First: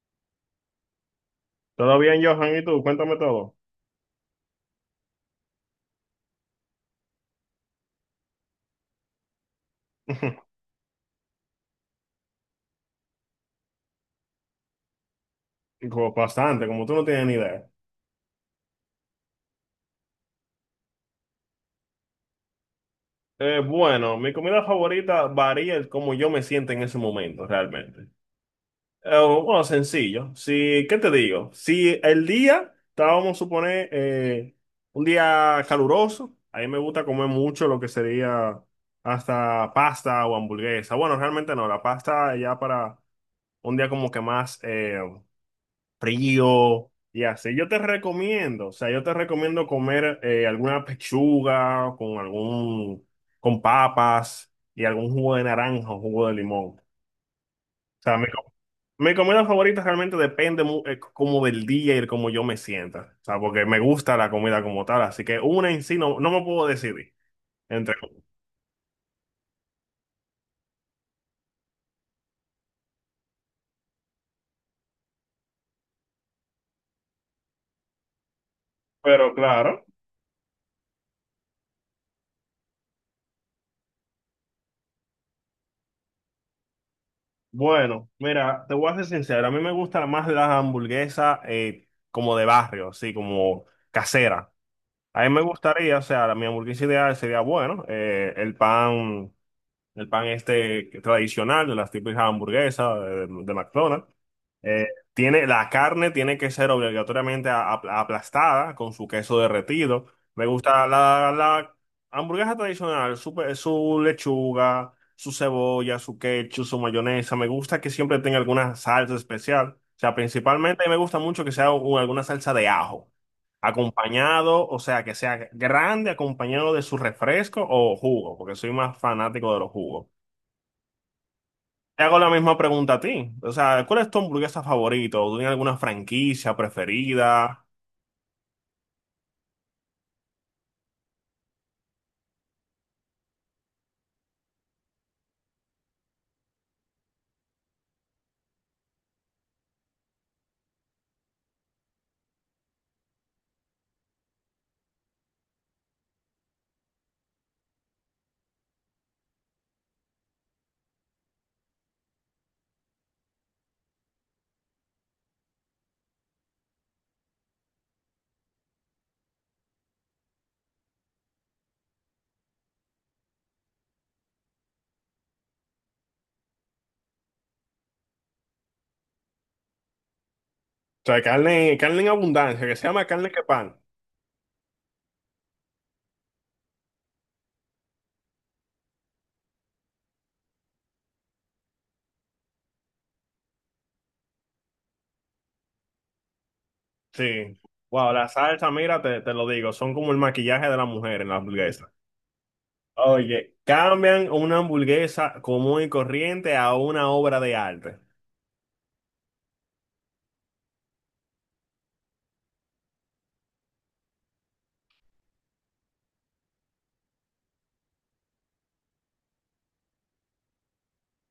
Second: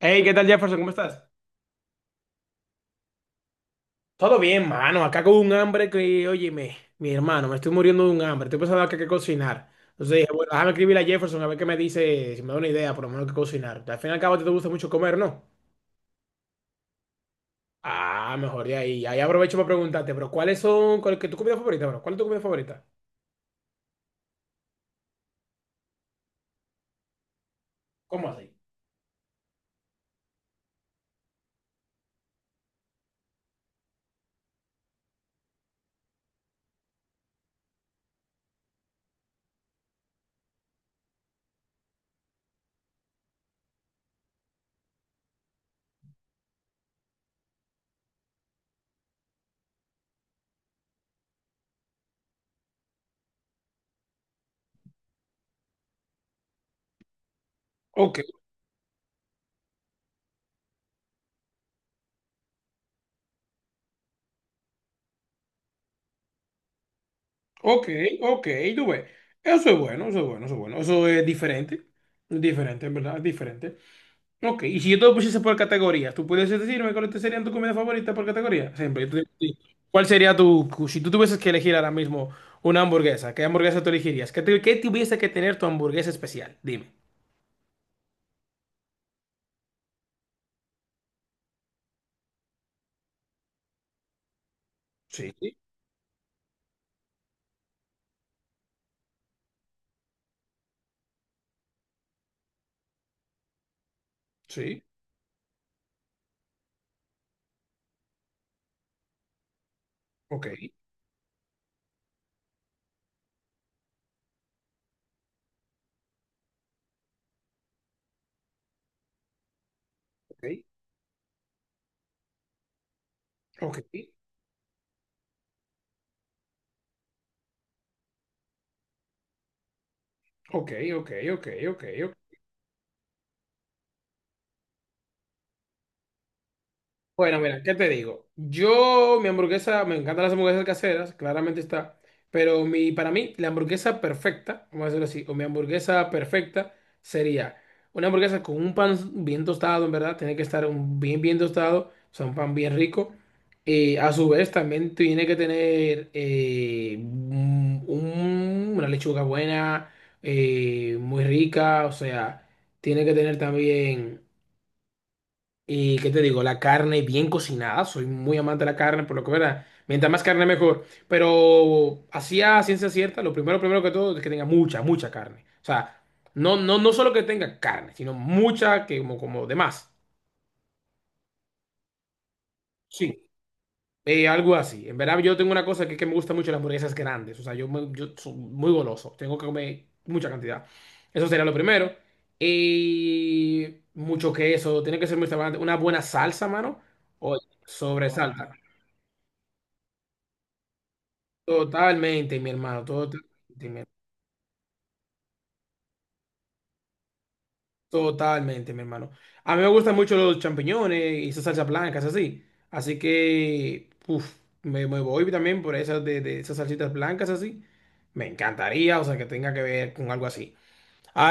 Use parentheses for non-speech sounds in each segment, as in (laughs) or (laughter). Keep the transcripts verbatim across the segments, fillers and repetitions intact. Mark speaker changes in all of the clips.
Speaker 1: Hey, ¿qué tal, Jefferson? ¿Cómo estás?
Speaker 2: ¿Todo bien, Johan? ¿Y tú? Cuéntame todo.
Speaker 1: Todo bien, mano. Acá con un hambre que, óyeme, mi hermano, me estoy muriendo de un hambre. Estoy pensando acá qué cocinar. Entonces dije, bueno,
Speaker 2: (laughs)
Speaker 1: déjame escribirle a Jefferson a ver qué me dice, si me da una idea, por lo menos qué cocinar. Al fin y al cabo, a ti te gusta mucho comer, ¿no?
Speaker 2: Como bastante, como tú no tienes ni idea.
Speaker 1: Ah, mejor de ahí. Ahí aprovecho para preguntarte, pero ¿cuáles son, ¿cuál es tu comida favorita, bro? ¿Cuál es tu comida favorita?
Speaker 2: Eh, bueno, mi comida favorita varía el cómo yo me siento en ese momento, realmente.
Speaker 1: ¿Cómo así?
Speaker 2: Eh, bueno, sencillo. Si, ¿qué te digo? Si el día, estábamos a suponer, eh, un día caluroso, a mí me gusta comer mucho lo que sería hasta pasta o hamburguesa. Bueno, realmente no, la pasta ya para un día como que más... eh, frío y así. Yo te recomiendo, o sea, yo te recomiendo comer eh, alguna pechuga con algún, con papas y algún jugo de naranja o jugo de limón. O
Speaker 1: Ok,
Speaker 2: sea, mi, co- mi comida favorita realmente depende mu- eh, como del día y como yo me sienta. O sea, porque me gusta la comida como tal, así que una en sí no, no me puedo decidir
Speaker 1: ok,
Speaker 2: entre.
Speaker 1: ok, tú ves. Eso es bueno, eso es bueno, eso es bueno. Eso es diferente. Diferente, en verdad, es diferente. Ok, y si yo te lo pusiese por categorías, ¿tú puedes decirme cuáles te serían tus comidas favoritas por categoría? Siempre. Yo te digo
Speaker 2: Pero
Speaker 1: a ti,
Speaker 2: claro,
Speaker 1: ¿cuál sería tu, si tú tuvieses que elegir ahora mismo una hamburguesa, ¿qué hamburguesa tú elegirías? ¿Qué, te- qué tuviese que tener tu hamburguesa especial? Dime.
Speaker 2: bueno, mira, te voy a ser sincero, a mí me gusta más las hamburguesas eh, como de barrio, así como casera. A mí
Speaker 1: Sí,
Speaker 2: me gustaría, o sea, la- mi hamburguesa ideal sería, bueno, eh, el pan, el pan este tradicional de las típicas hamburguesas eh, de, de McDonald's.
Speaker 1: sí,
Speaker 2: Eh, tiene, la carne tiene que ser obligatoriamente a- a- aplastada con su queso derretido.
Speaker 1: ok,
Speaker 2: Me gusta la, la hamburguesa tradicional, su, pe- su lechuga, su cebolla, su ketchup, su mayonesa. Me gusta que siempre tenga alguna salsa especial. O sea,
Speaker 1: ok,
Speaker 2: principalmente me gusta mucho que sea u- alguna salsa de ajo.
Speaker 1: ok,
Speaker 2: Acompañado, o sea, que sea grande, acompañado de su refresco o jugo, porque soy más fanático de los jugos.
Speaker 1: ok, ok, ok, ok.
Speaker 2: Te hago la misma pregunta a ti. O sea, ¿cuál es tu hamburguesa favorita? O, ¿tienes alguna franquicia
Speaker 1: Bueno, mira,
Speaker 2: preferida?
Speaker 1: ¿qué te digo? Yo, mi hamburguesa, me encantan las hamburguesas caseras, claramente está, pero mi, para mí, la hamburguesa perfecta, vamos a decirlo así, o mi hamburguesa perfecta sería una hamburguesa con un pan bien tostado, en verdad, tiene que estar un bien, bien tostado, o sea, un pan bien rico, y a su vez también tiene que tener eh, un- un- una lechuga buena, eh, muy rica, o sea, tiene que tener también y qué te digo, la carne bien cocinada, soy muy amante de la carne, por lo que verdad, mientras más carne mejor. Pero así a ciencia cierta, lo primero, primero que todo es que tenga mucha, mucha carne. O sea, no, no, no solo que tenga carne, sino mucha que como, como de más.
Speaker 2: O sea, carne, carne en abundancia, que se llama
Speaker 1: Sí,
Speaker 2: carne que pan.
Speaker 1: eh, algo así. En verdad, yo tengo una cosa que que me gusta mucho las hamburguesas grandes. O sea, yo, me- yo soy muy goloso, tengo que comer mucha cantidad. Eso sería lo primero. Y mucho queso, tiene que ser muy restaurante. Una buena salsa, mano. Oye,
Speaker 2: Sí.
Speaker 1: sobre
Speaker 2: Wow, la
Speaker 1: salsa.
Speaker 2: salsa, mira, te, te lo digo, son como el maquillaje de la mujer en la hamburguesa.
Speaker 1: Totalmente, mi hermano, totalmente,
Speaker 2: Oye,
Speaker 1: mi,
Speaker 2: cambian una hamburguesa común y corriente a una obra de arte.
Speaker 1: totalmente, mi hermano. A mí me gustan mucho los champiñones y esas salsas blancas, así. Así que, uf, me, me voy también por esas de, de esas salsitas blancas, así. Me encantaría, o sea, que tenga que ver con algo así.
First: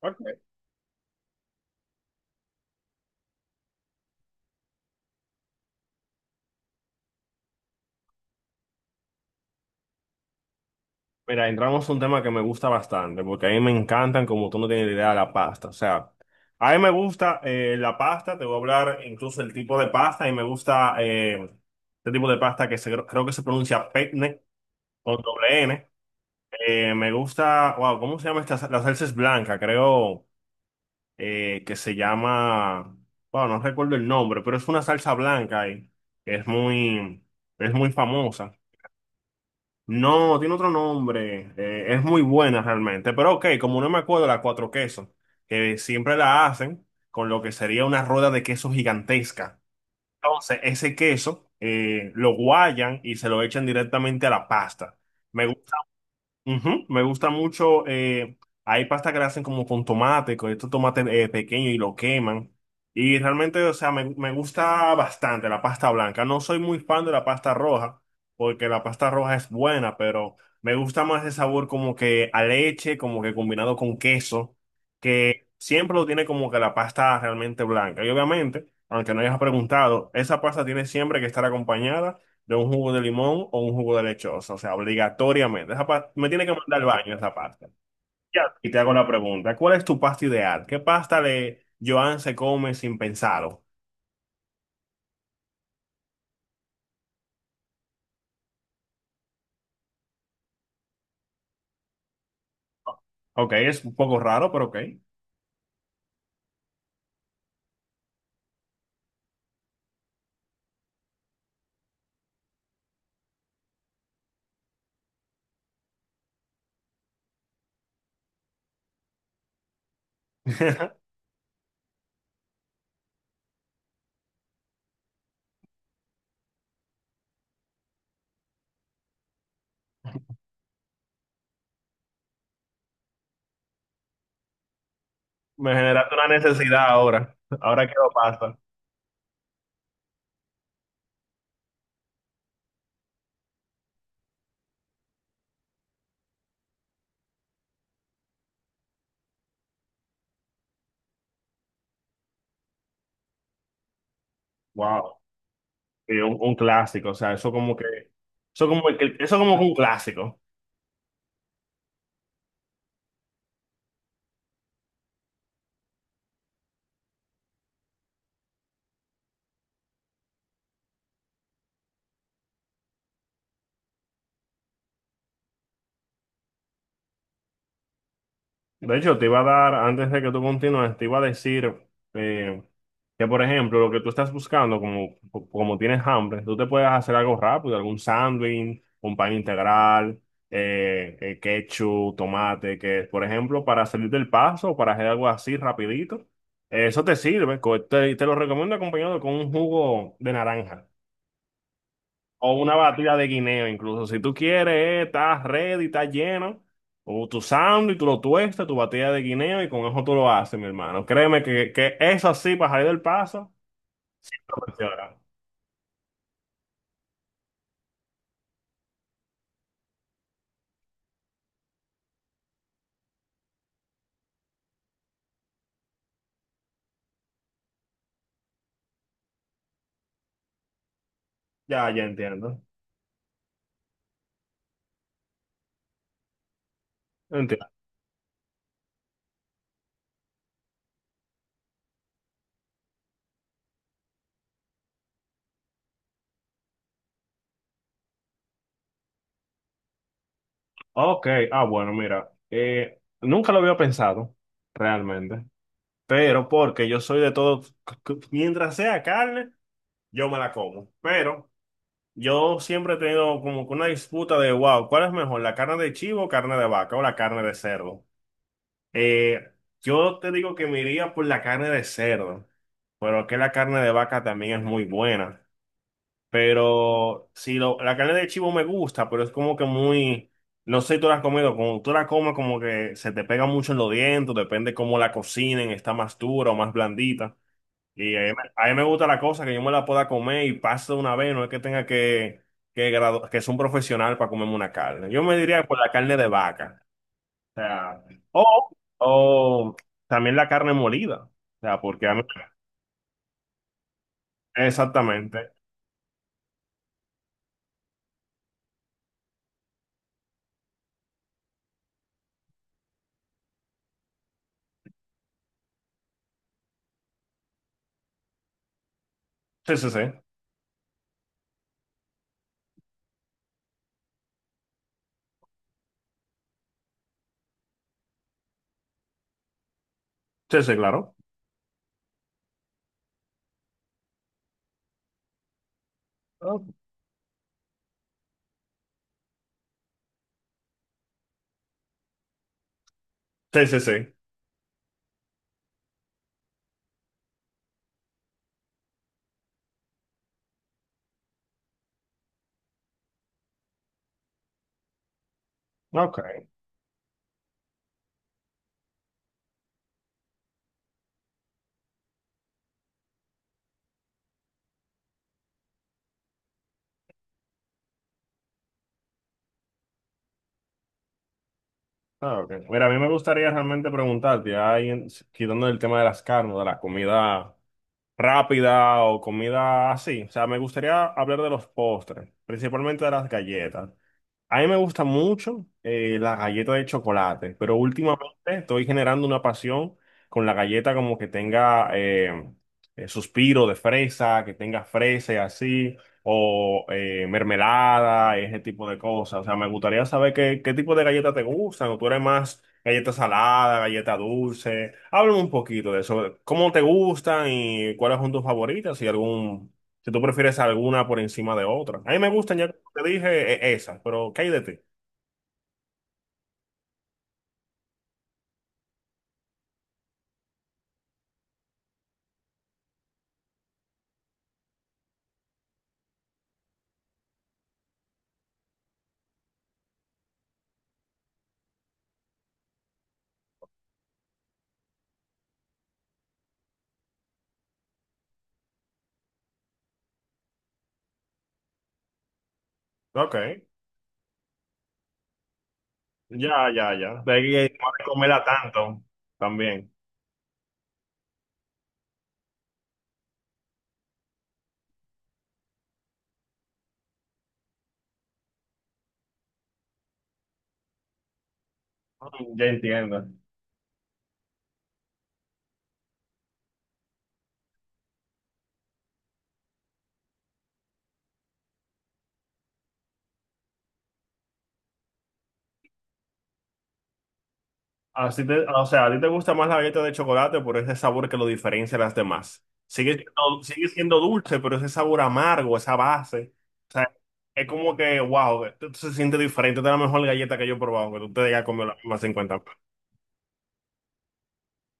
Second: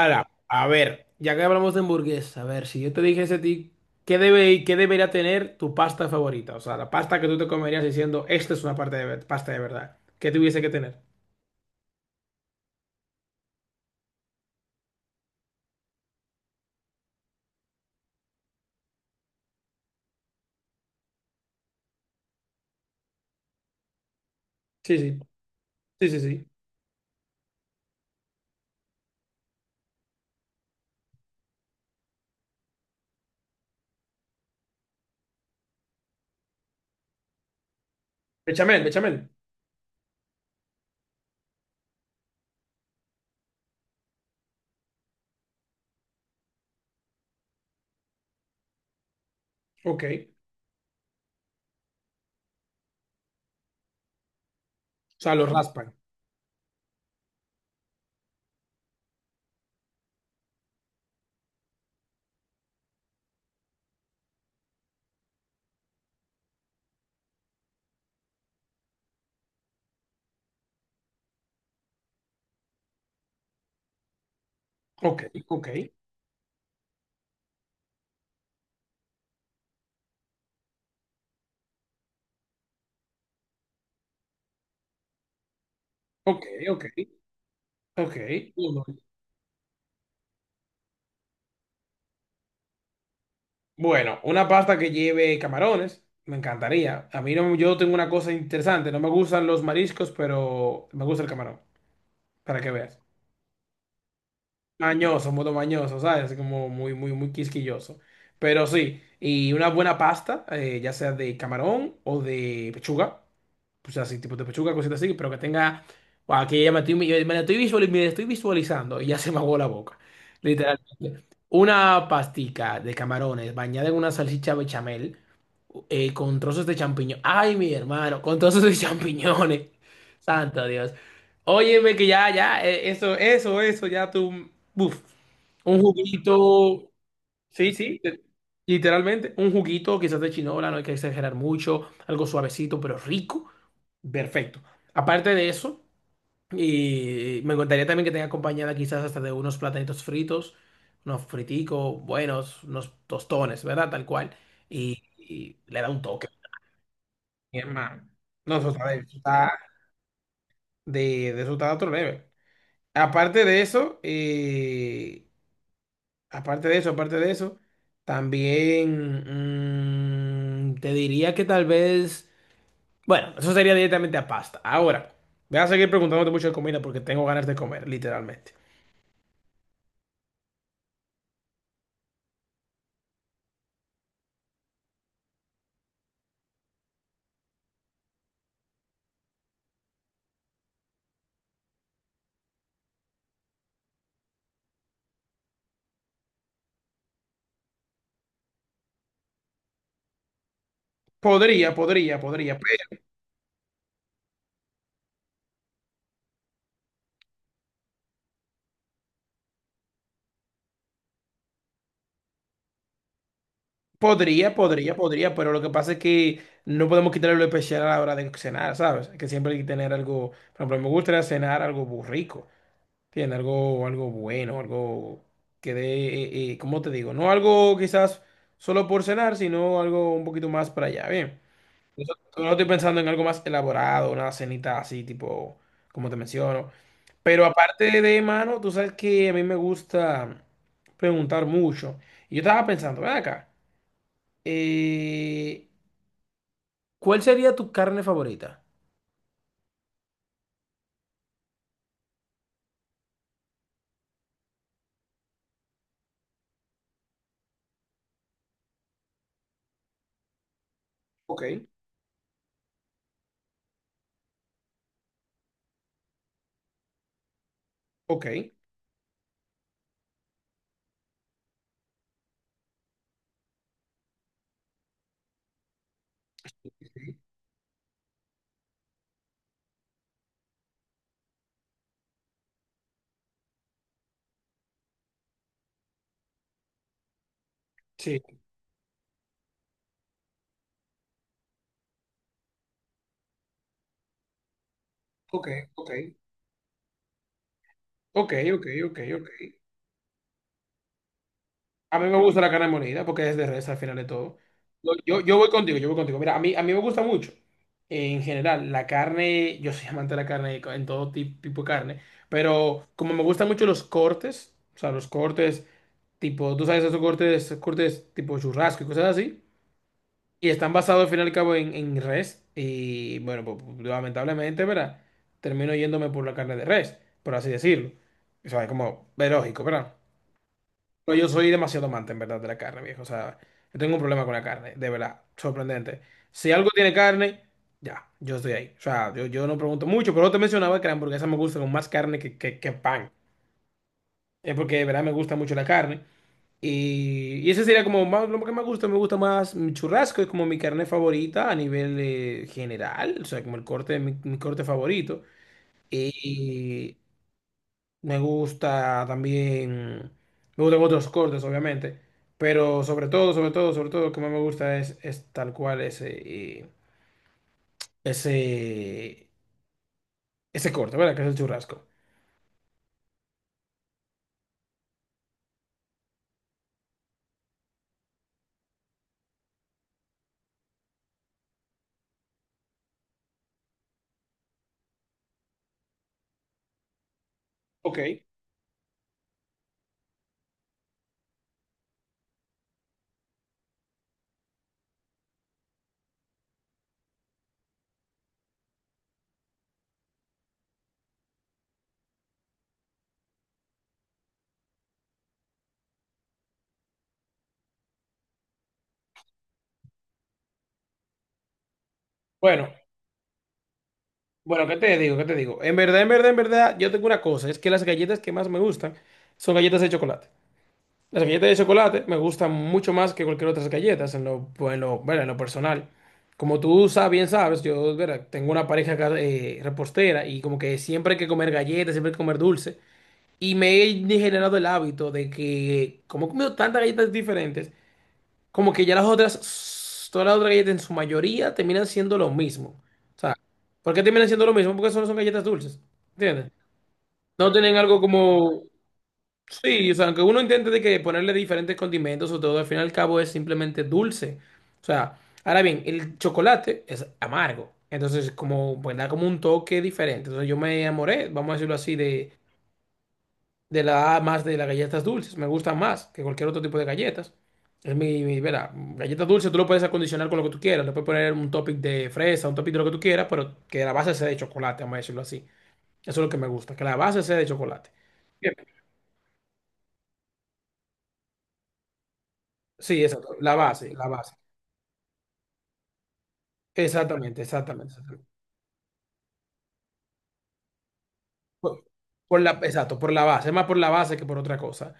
Speaker 2: Ok.
Speaker 1: a ver, ya que hablamos de hamburguesa, a ver, si yo te dijese a ti, ¿qué debe, qué debería tener tu pasta favorita? O sea, la pasta que tú te comerías diciendo, esta es una parte de, ver- pasta de verdad. ¿Qué tuviese que tener?
Speaker 2: Mira, entramos a un tema que me gusta bastante, porque a mí me encantan, como tú no tienes idea, la pasta. O sea, a mí me gusta eh, la pasta, te voy a hablar incluso del tipo de pasta, y me gusta eh, este tipo de pasta que se, creo que se pronuncia penne,
Speaker 1: Sí, sí,
Speaker 2: con doble N.
Speaker 1: sí, sí, sí.
Speaker 2: Eh, me gusta, wow, ¿cómo se llama esta? Sa- La salsa es blanca, creo eh, que se llama, wow, no recuerdo el nombre, pero es una salsa blanca y es muy, es muy famosa.
Speaker 1: Bechamel, bechamel.
Speaker 2: No, tiene otro nombre. Eh, es muy buena realmente. Pero ok, como no me acuerdo, la cuatro quesos, que siempre la hacen con lo que sería una rueda de queso gigantesca.
Speaker 1: Ok.
Speaker 2: Entonces, ese queso eh, lo guayan y se lo echan directamente a la pasta.
Speaker 1: O sea, lo
Speaker 2: Me, gu-
Speaker 1: raspan.
Speaker 2: Ujú, me gusta mucho. Eh, hay pasta que la hacen como con tomate, con estos tomates eh, pequeños y lo queman. Y realmente, o sea, me, me gusta bastante la pasta blanca. No soy muy fan de la pasta roja, porque la pasta roja es buena, pero me gusta más el sabor como que a leche, como que combinado con queso,
Speaker 1: Ok,
Speaker 2: que
Speaker 1: ok,
Speaker 2: siempre lo tiene como que la pasta realmente blanca. Y obviamente, aunque no hayas preguntado, esa pasta tiene siempre que estar acompañada de un jugo de limón o un jugo de lechosa, o sea, obligatoriamente. Esa pa- me
Speaker 1: ok,
Speaker 2: tiene que mandar
Speaker 1: ok,
Speaker 2: al baño esa pasta.
Speaker 1: ok.
Speaker 2: Ya, y te hago la pregunta, ¿cuál es tu pasta ideal? ¿Qué pasta de Joan se come sin pensarlo?
Speaker 1: Bueno, una pasta que lleve camarones, me encantaría. A mí no, yo tengo una cosa interesante, no me gustan los mariscos, pero me gusta el camarón, para que veas.
Speaker 2: Ok, es un poco raro, pero ok.
Speaker 1: Mañoso, modo mañoso, ¿sabes? Así como muy, muy, muy quisquilloso. Pero sí, y una buena pasta, eh, ya sea de camarón o de pechuga. Pues así, tipo de pechuga, cositas así, pero que tenga. Guau, aquí ya me estoy, me la estoy visualiz- me la estoy visualizando y ya se me aguó la boca.
Speaker 2: (laughs)
Speaker 1: Literalmente. Una pastica de camarones bañada en una salchicha bechamel eh, con trozos de champiñón. Ay, mi hermano, con trozos de champiñones. (laughs) Santo Dios. Óyeme que ya, ya, eh, eso, eso, eso, ya tú. Buf.
Speaker 2: Me
Speaker 1: Un
Speaker 2: generaste una necesidad
Speaker 1: juguito.
Speaker 2: ahora.
Speaker 1: Sí,
Speaker 2: Ahora
Speaker 1: sí,
Speaker 2: quiero
Speaker 1: te-
Speaker 2: pasta.
Speaker 1: literalmente. Un juguito quizás de chinola, no hay que exagerar mucho, algo suavecito pero rico. Perfecto. Aparte de eso, y me encantaría también que tenga acompañada quizás hasta de unos platanitos fritos, unos friticos buenos, unos tostones, ¿verdad? Tal cual. Y,
Speaker 2: Wow.
Speaker 1: y le da un
Speaker 2: Sí,
Speaker 1: toque.
Speaker 2: un, un clásico, o sea, eso
Speaker 1: Mi
Speaker 2: como que,
Speaker 1: hermano. No,
Speaker 2: eso
Speaker 1: eso
Speaker 2: como
Speaker 1: está de, eso
Speaker 2: que, eso
Speaker 1: está
Speaker 2: como que un clásico.
Speaker 1: de, de, eso está a otro nivel. Aparte de eso, eh, aparte de eso, aparte de eso, también mm, te diría que tal vez, bueno, eso sería directamente a pasta. Ahora, voy a seguir preguntándote mucho de comida porque tengo ganas de comer, literalmente.
Speaker 2: De hecho, te iba a dar, antes de que tú continúes, te iba a decir eh, que, por ejemplo, lo que tú estás buscando, como, como tienes hambre, tú te puedes hacer algo rápido, algún sándwich, un pan integral, eh, eh, ketchup, tomate, que, por ejemplo, para salir del paso, para hacer algo así rapidito, eh, eso te sirve, co- te, te lo recomiendo acompañado con un jugo de naranja.
Speaker 1: Podría, podría,
Speaker 2: O
Speaker 1: podría, pe-
Speaker 2: una batida de guineo, incluso. Si tú quieres, eh, estás ready, estás lleno. O tu sándwich, tú lo tuestas, tu batida de guineo y con eso tú lo haces, mi hermano. Créeme que, que eso así, para salir del paso,
Speaker 1: podría,
Speaker 2: lo
Speaker 1: podría,
Speaker 2: funciona.
Speaker 1: podría, pero lo que pasa es que no podemos quitarle lo especial a la hora de cenar, ¿sabes? Que siempre hay que tener algo, por ejemplo, me gustaría cenar algo muy rico. Tiene algo, algo bueno, algo que dé, eh, eh, ¿cómo te digo? No algo quizás solo por cenar, sino algo un poquito más para allá. Bien.
Speaker 2: Ya, ya
Speaker 1: Eso- No
Speaker 2: entiendo.
Speaker 1: estoy pensando en algo más elaborado, una cenita así, tipo, como te menciono. Pero
Speaker 2: Entiendo.
Speaker 1: aparte de mano, tú sabes que a mí me gusta preguntar mucho. Y yo estaba pensando, ven acá, eh, ¿cuál sería tu carne favorita?
Speaker 2: Ok, ah, bueno, mira. Eh, nunca lo había pensado, realmente. Pero porque yo soy de todo, c- c- mientras sea carne, yo me la como.
Speaker 1: Ok,
Speaker 2: Pero. Yo siempre he tenido como que una disputa de, wow, ¿cuál es mejor, la carne de chivo, carne de vaca o la carne de cerdo?
Speaker 1: ok.
Speaker 2: Eh, yo te digo que me iría por la carne de cerdo, pero que la carne de vaca también es muy buena. Pero si lo- la carne de chivo me gusta, pero es como que muy, no sé si tú la has comido, como tú la comes como que se te pega mucho en los dientes, depende cómo la cocinen, está más dura o más blandita. Y
Speaker 1: Sí,
Speaker 2: a mí, me a mí me gusta la cosa que yo me la pueda comer y paso de una vez, no es que tenga que, que, gradu- que ser un profesional para comerme una carne. Yo me
Speaker 1: ok,
Speaker 2: diría por
Speaker 1: ok.
Speaker 2: la carne de vaca. O sea,
Speaker 1: Ok, ok,
Speaker 2: o,
Speaker 1: ok, ok.
Speaker 2: o también la carne molida. O sea,
Speaker 1: A
Speaker 2: porque
Speaker 1: mí
Speaker 2: a
Speaker 1: me
Speaker 2: mí,
Speaker 1: gusta la carne molida porque es de res al final de todo. Yo, yo, yo voy
Speaker 2: exactamente.
Speaker 1: contigo, yo voy contigo. Mira, a mí, a mí me gusta mucho, eh, en general, la carne, yo soy amante de la carne, en todo ti- tipo de carne, pero como me gustan mucho los cortes, o sea, los cortes tipo, tú sabes, esos cortes, cortes tipo churrasco y cosas así,
Speaker 2: Sí, sí, sí.
Speaker 1: y están basados al final y al cabo en, en res, y bueno, pues, pues, lamentablemente, ¿verdad? Termino yéndome por la carne de res, por así decirlo. O sea, es como, es lógico, ¿verdad?
Speaker 2: Sí, sí, claro.
Speaker 1: No, yo soy demasiado amante, en verdad, de la carne, viejo. O sea, yo tengo un problema con la carne, de verdad, sorprendente. Si
Speaker 2: Ok.
Speaker 1: algo tiene carne, ya, yo estoy ahí. O sea, yo, yo no pregunto mucho, pero te mencionaba que la hamburguesa me gusta con más carne que, que, que pan.
Speaker 2: Sí, sí, sí.
Speaker 1: Es porque, de verdad, me gusta mucho la carne. Y, y ese sería como más, lo que me gusta, me gusta más mi churrasco, es como mi carne favorita a nivel eh, general, o sea, como el corte, mi, mi corte favorito.
Speaker 2: Ok.
Speaker 1: Y, me gusta también, me gustan otros cortes, obviamente, pero sobre todo, sobre todo, sobre todo, lo que más me gusta es, es tal cual ese, eh, ese, ese corte, ¿verdad? Que es el churrasco.
Speaker 2: Ah, ok. Mira, a mí me gustaría realmente preguntarte, ahí en- quitando el tema de las carnes, de la comida rápida o comida así. O sea, me gustaría hablar de los postres, principalmente de las galletas. A mí me gusta mucho eh, la galleta de chocolate, pero
Speaker 1: Ok.
Speaker 2: últimamente estoy generando una pasión con la galleta como que tenga eh, eh, suspiro de fresa, que tenga fresa y así, o eh, mermelada, ese tipo de cosas. O sea, me gustaría saber qué, qué tipo de galleta te gustan, o tú eres más galleta salada, galleta dulce. Háblame un poquito de eso, cómo te gustan y cuáles son tus favoritas, si algún, si tú prefieres alguna por encima de otra. A mí me gustan
Speaker 1: Bueno,
Speaker 2: ya te dije eh, esa, pero ¿qué hay de
Speaker 1: bueno, ¿qué
Speaker 2: ti?
Speaker 1: te digo? ¿Qué te digo? En verdad, en verdad, en verdad, yo tengo una cosa, es que las galletas que más me gustan son galletas de chocolate. Las galletas de chocolate me gustan mucho más que cualquier otras galletas en lo, pues, en lo, bueno, en lo personal. Como tú sabes, bien sabes, yo verá, tengo una pareja acá, eh, repostera y como que siempre hay que comer galletas, siempre hay que comer dulce. Y me he generado el hábito de que como he comido tantas galletas diferentes, como que ya las otras, todas las otras galletas en su mayoría terminan siendo lo mismo. O
Speaker 2: Ok,
Speaker 1: sea, ¿por qué terminan siendo lo mismo? Porque solo son galletas dulces. ¿Entiendes?
Speaker 2: ya, ya, ya. De
Speaker 1: No
Speaker 2: ahí eh,
Speaker 1: tienen
Speaker 2: no
Speaker 1: algo
Speaker 2: de comerla
Speaker 1: como...
Speaker 2: tanto
Speaker 1: Sí,
Speaker 2: también.
Speaker 1: o sea, aunque uno intente de que ponerle diferentes condimentos o todo, al fin y al cabo es simplemente dulce. O sea, ahora bien, el chocolate es amargo. Entonces, como, pues da como un toque diferente. Entonces, yo me enamoré, vamos a decirlo así, de,
Speaker 2: Mm, ya entiendo.
Speaker 1: de la más de las galletas dulces. Me gustan más que cualquier otro tipo de galletas. Es mi, mi, verá, galletas dulces tú lo puedes acondicionar con lo que tú quieras. Le puedes poner un topping de fresa, un topping de lo que tú quieras, pero que la base sea de chocolate, vamos a decirlo así. Eso es lo que me gusta, que la base sea de chocolate.
Speaker 2: Así
Speaker 1: Bien.
Speaker 2: te, o sea, a ti te gusta más la galleta de chocolate por ese sabor que lo diferencia de las demás.
Speaker 1: Sí,
Speaker 2: Sigue
Speaker 1: exacto, la
Speaker 2: siendo, sigue
Speaker 1: base, la
Speaker 2: siendo
Speaker 1: base.
Speaker 2: dulce, pero ese sabor amargo, esa base. O sea,
Speaker 1: Exactamente,
Speaker 2: es
Speaker 1: exactamente,
Speaker 2: como que,
Speaker 1: exactamente.
Speaker 2: wow, esto se siente diferente. Esta es la mejor galleta que yo he probado, que tú te hayas
Speaker 1: Por,
Speaker 2: comido la misma
Speaker 1: por la,
Speaker 2: cincuenta.
Speaker 1: exacto, por la base, es más por la base que por otra cosa.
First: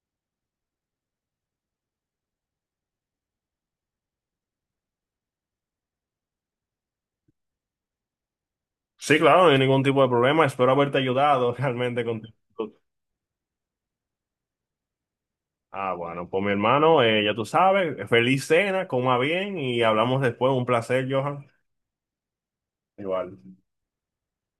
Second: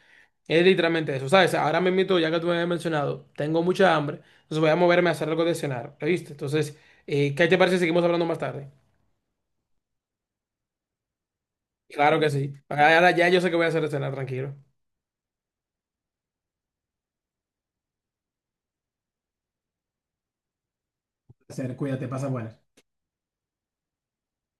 Speaker 1: Es literalmente eso, ¿sabes? Ahora me invito, ya que tú me habías mencionado, tengo mucha hambre, entonces voy a moverme a hacer algo de cenar, ¿viste? Entonces, eh, ¿qué te parece si seguimos hablando más tarde?
Speaker 2: Sí, claro, no hay ningún tipo de problema. Espero haberte ayudado (laughs) realmente
Speaker 1: Claro
Speaker 2: con
Speaker 1: que sí.
Speaker 2: tu.
Speaker 1: Ahora ya yo sé que voy a hacer de cenar, tranquilo.
Speaker 2: Ah, bueno, pues mi hermano, eh, ya tú sabes, feliz cena, coma bien y hablamos después. Un placer, Johan.
Speaker 1: Hacer, cuídate, pasa buenas.
Speaker 2: Igual.